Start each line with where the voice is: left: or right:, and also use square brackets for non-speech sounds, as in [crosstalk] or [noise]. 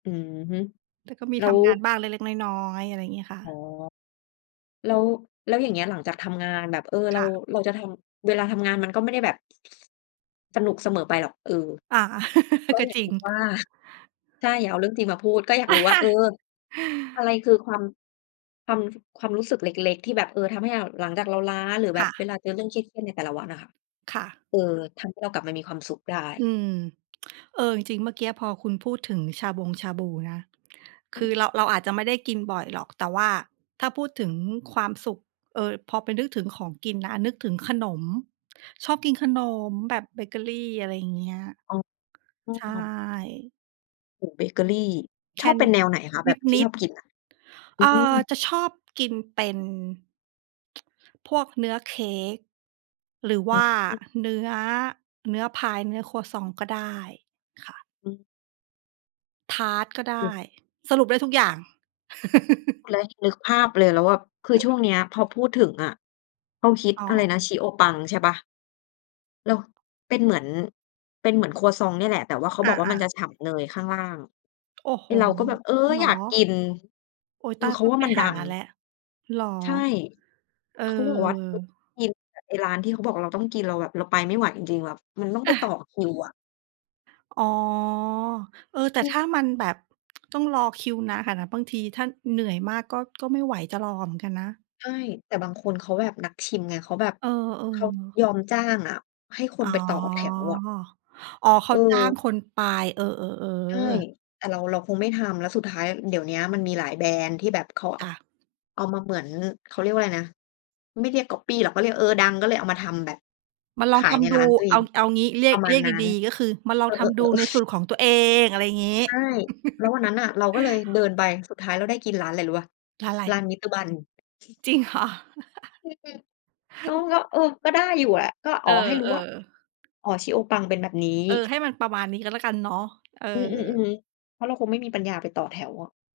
left: อือฮึ
right: แต่ก็มี
left: แล้
right: ท
left: ว
right: ำงานบ้างเล็ก ๆ น้อย ๆ อะไรอย่างเงี้ยค่
left: อ๋
right: ะ
left: อ แล้ว แล้วอย่างเงี้ยหลังจากทำงานแบบ เออ เร
right: ค
left: า
right: ่ะ
left: เราจะทำ เวลาทำงานมันก็ไม่ได้แบบ สนุกเสมอไปหรอก เออ
right: อา
left: ก
right: [laughs]
left: ็
right: ก็
left: อยา
right: จ
left: ก
right: ริ
left: ร
right: ง
left: ู้ว่า ใช่ อย่าเอาเรื่องจริงมาพูด ก็อยากรู้ว่า เออ
right: [laughs]
left: อะไรคือความ ความ ความรู้สึกเล็ก ๆ ที่แบบ เออ ทำให้หลังจากเราล้าหรือแ
right: ค
left: บ
right: ่
left: บ
right: ะ
left: เวลาเจอเรื่องเครียด ๆ ในแต่ละวันน่ะค่ะ
right: ค่ะ
left: เออ ทำให้เรากลับมามีความสุขได
right: อื
left: ้?
right: ม [tsk] เออ จริง ๆ เมื่อกี้พอคุณพูดถึงชาบงชาบูนะ ค
left: อื
right: ือ
left: ม
right: เรา เราอาจจะไม่ได้กินบ่อยหรอก แต่ว่าถ้าพูดถึงความสุข เออ พอไปนึกถึงของกินนะ นึกถึงขนม ชอบกินขนมแบบเบเกอรี อะไรอย่างเงี้ย
left: อ๋
right: ใช่
left: อ โอ้! เบเกอรี
right: แค
left: ช
right: ่
left: อบเ
right: น
left: ป็
right: ิ
left: น
right: ด
left: แนวไหนคะแบบที
right: น
left: ่
right: ิ
left: ช
right: ด ๆ
left: อบกินน่ะ? อ
right: เ
left: ื
right: อ่อ
left: ม
right: จะชอบกินเป็น [tsk] พวกเนื้อเค้ก หรือว
left: อื
right: ่า
left: ม
right: เนื้อ เนื้อพาย เนื้อครัวซองต์ก็ได้ค่ะ
left: อืม
right: ทาร์ตก็ได
left: อื
right: ้
left: ม
right: สรุปได้ทุกอย่าง [laughs]
left: แล้วนึกภาพเลยแล้วแบบ คือช่
right: [chuckles]
left: วงเนี้ยพอพูดถึงอะ เขาฮิต
right: อ๋
left: อะไร
right: อ
left: นะ ชิโอะปังใช่เปล่า? แล้วเป็นเหมือน เป็นเหมือนครัวซองต์เนี่ยแหละ แต่เขา
right: อ
left: บอกว่าม
right: า
left: ัน
right: ๆ
left: จะฉ่ำเนยข้างล่าง
right: โอ้โฮ!
left: ไอ้เราก็แบบ เออ
right: จริงเหร
left: อย
right: อ?
left: ากกิน
right: โอ๊ย
left: ค
right: ต
left: ือ
right: าย
left: เข
right: ต
left: า
right: ้อง
left: ว่
right: ไ
left: า
right: ป
left: มันด
right: ห
left: ั
right: า
left: ง
right: แล้ว เหรอ?
left: ใช่
right: เอ
left: เขาบอกว่า
right: อ
left: [unintelligible] ไอ้ร้านที่เขาบอกว่าเราต้องกิน เราแบบเราไปไม่ไหวจริง ๆ แบบมันต้องไปต่
right: [chuckles]
left: อคิวอะ
right: อ๋อ เออ แต่
left: อื
right: ถ้า
left: ม
right: มันแบบ [tsk] ต้องรอคิวนานขนาดนั้น บางทีถ้าเหนื่อยมากก็ ก็ไม่ไหวจะรอเหมือนกันนะ
left: ใช่ แต่บางคนเขาแบบนักชิมไง เขาแบบ
right: เอ
left: เขา
right: อ ๆ
left: ยอมจ้างอะ ให้ค
right: อ๋
left: น
right: อ
left: ไปต่อแถวอะ
right: อ๋อ เขาจ้าง
left: เออ
right: คนไป เออ
left: ใช่
right: ๆ ๆ
left: แต่เรา เราคงไม่ทำ แล้วสุดท้ายเดี๋ยวเนี้ย มันมีหลายแบรนด์ที่แบบเขา
right: ค่ะ
left: เอามาเหมือน เขาเรียกว่าอะไรนะ ไม่เรียกก๊อบปี้หรอก เขาเรียก เออ ดังก็เลยเอามาทำแบบ
right: มาล
left: ข
right: อง
left: า
right: ท
left: ยใน
right: ำดู
left: ร้านตัวเอ
right: เอ
left: ง
right: า เอางี้ เรี
left: ป
right: ยก
left: ระม
right: เ
left: า
right: รี
left: ณ
right: ยก
left: นั้น
right: ดี ๆ ก็คือมาล
left: เ
right: อ
left: อ
right: งทำด
left: อ
right: ูใน
left: ๆ
right: ส่ว
left: ๆ ๆ
right: นของตัวเอง อะไรอย่างงี้
left: ใช่ แล้ววันนั
right: [chuckles]
left: ้นน่ะเราก็เลยเดินไป สุดท้ายเราได้กินร้านอะไรรู้เปล่า?
right: ร้านไร?
left: ร้านมิสเตอร์บัน
right: จริง เหรอ
left: [unintelligible] แล้ว
right: [chuckles]
left: แล้ว เออ ก็ได้อยู่แหละ ก็
right: เ
left: อ
right: อ
left: ๋อ
right: อ
left: ให้รู้ว่า
right: ๆ
left: อ๋อ ชิโอะปังเป็นแบบนี้
right: เออ ให้มันประมาณนี้ก็แล้วกันเนาะ เออ
left: อืม ๆ ๆ เพราะเราคงไม่มีปัญญาไปต่อแถวอะ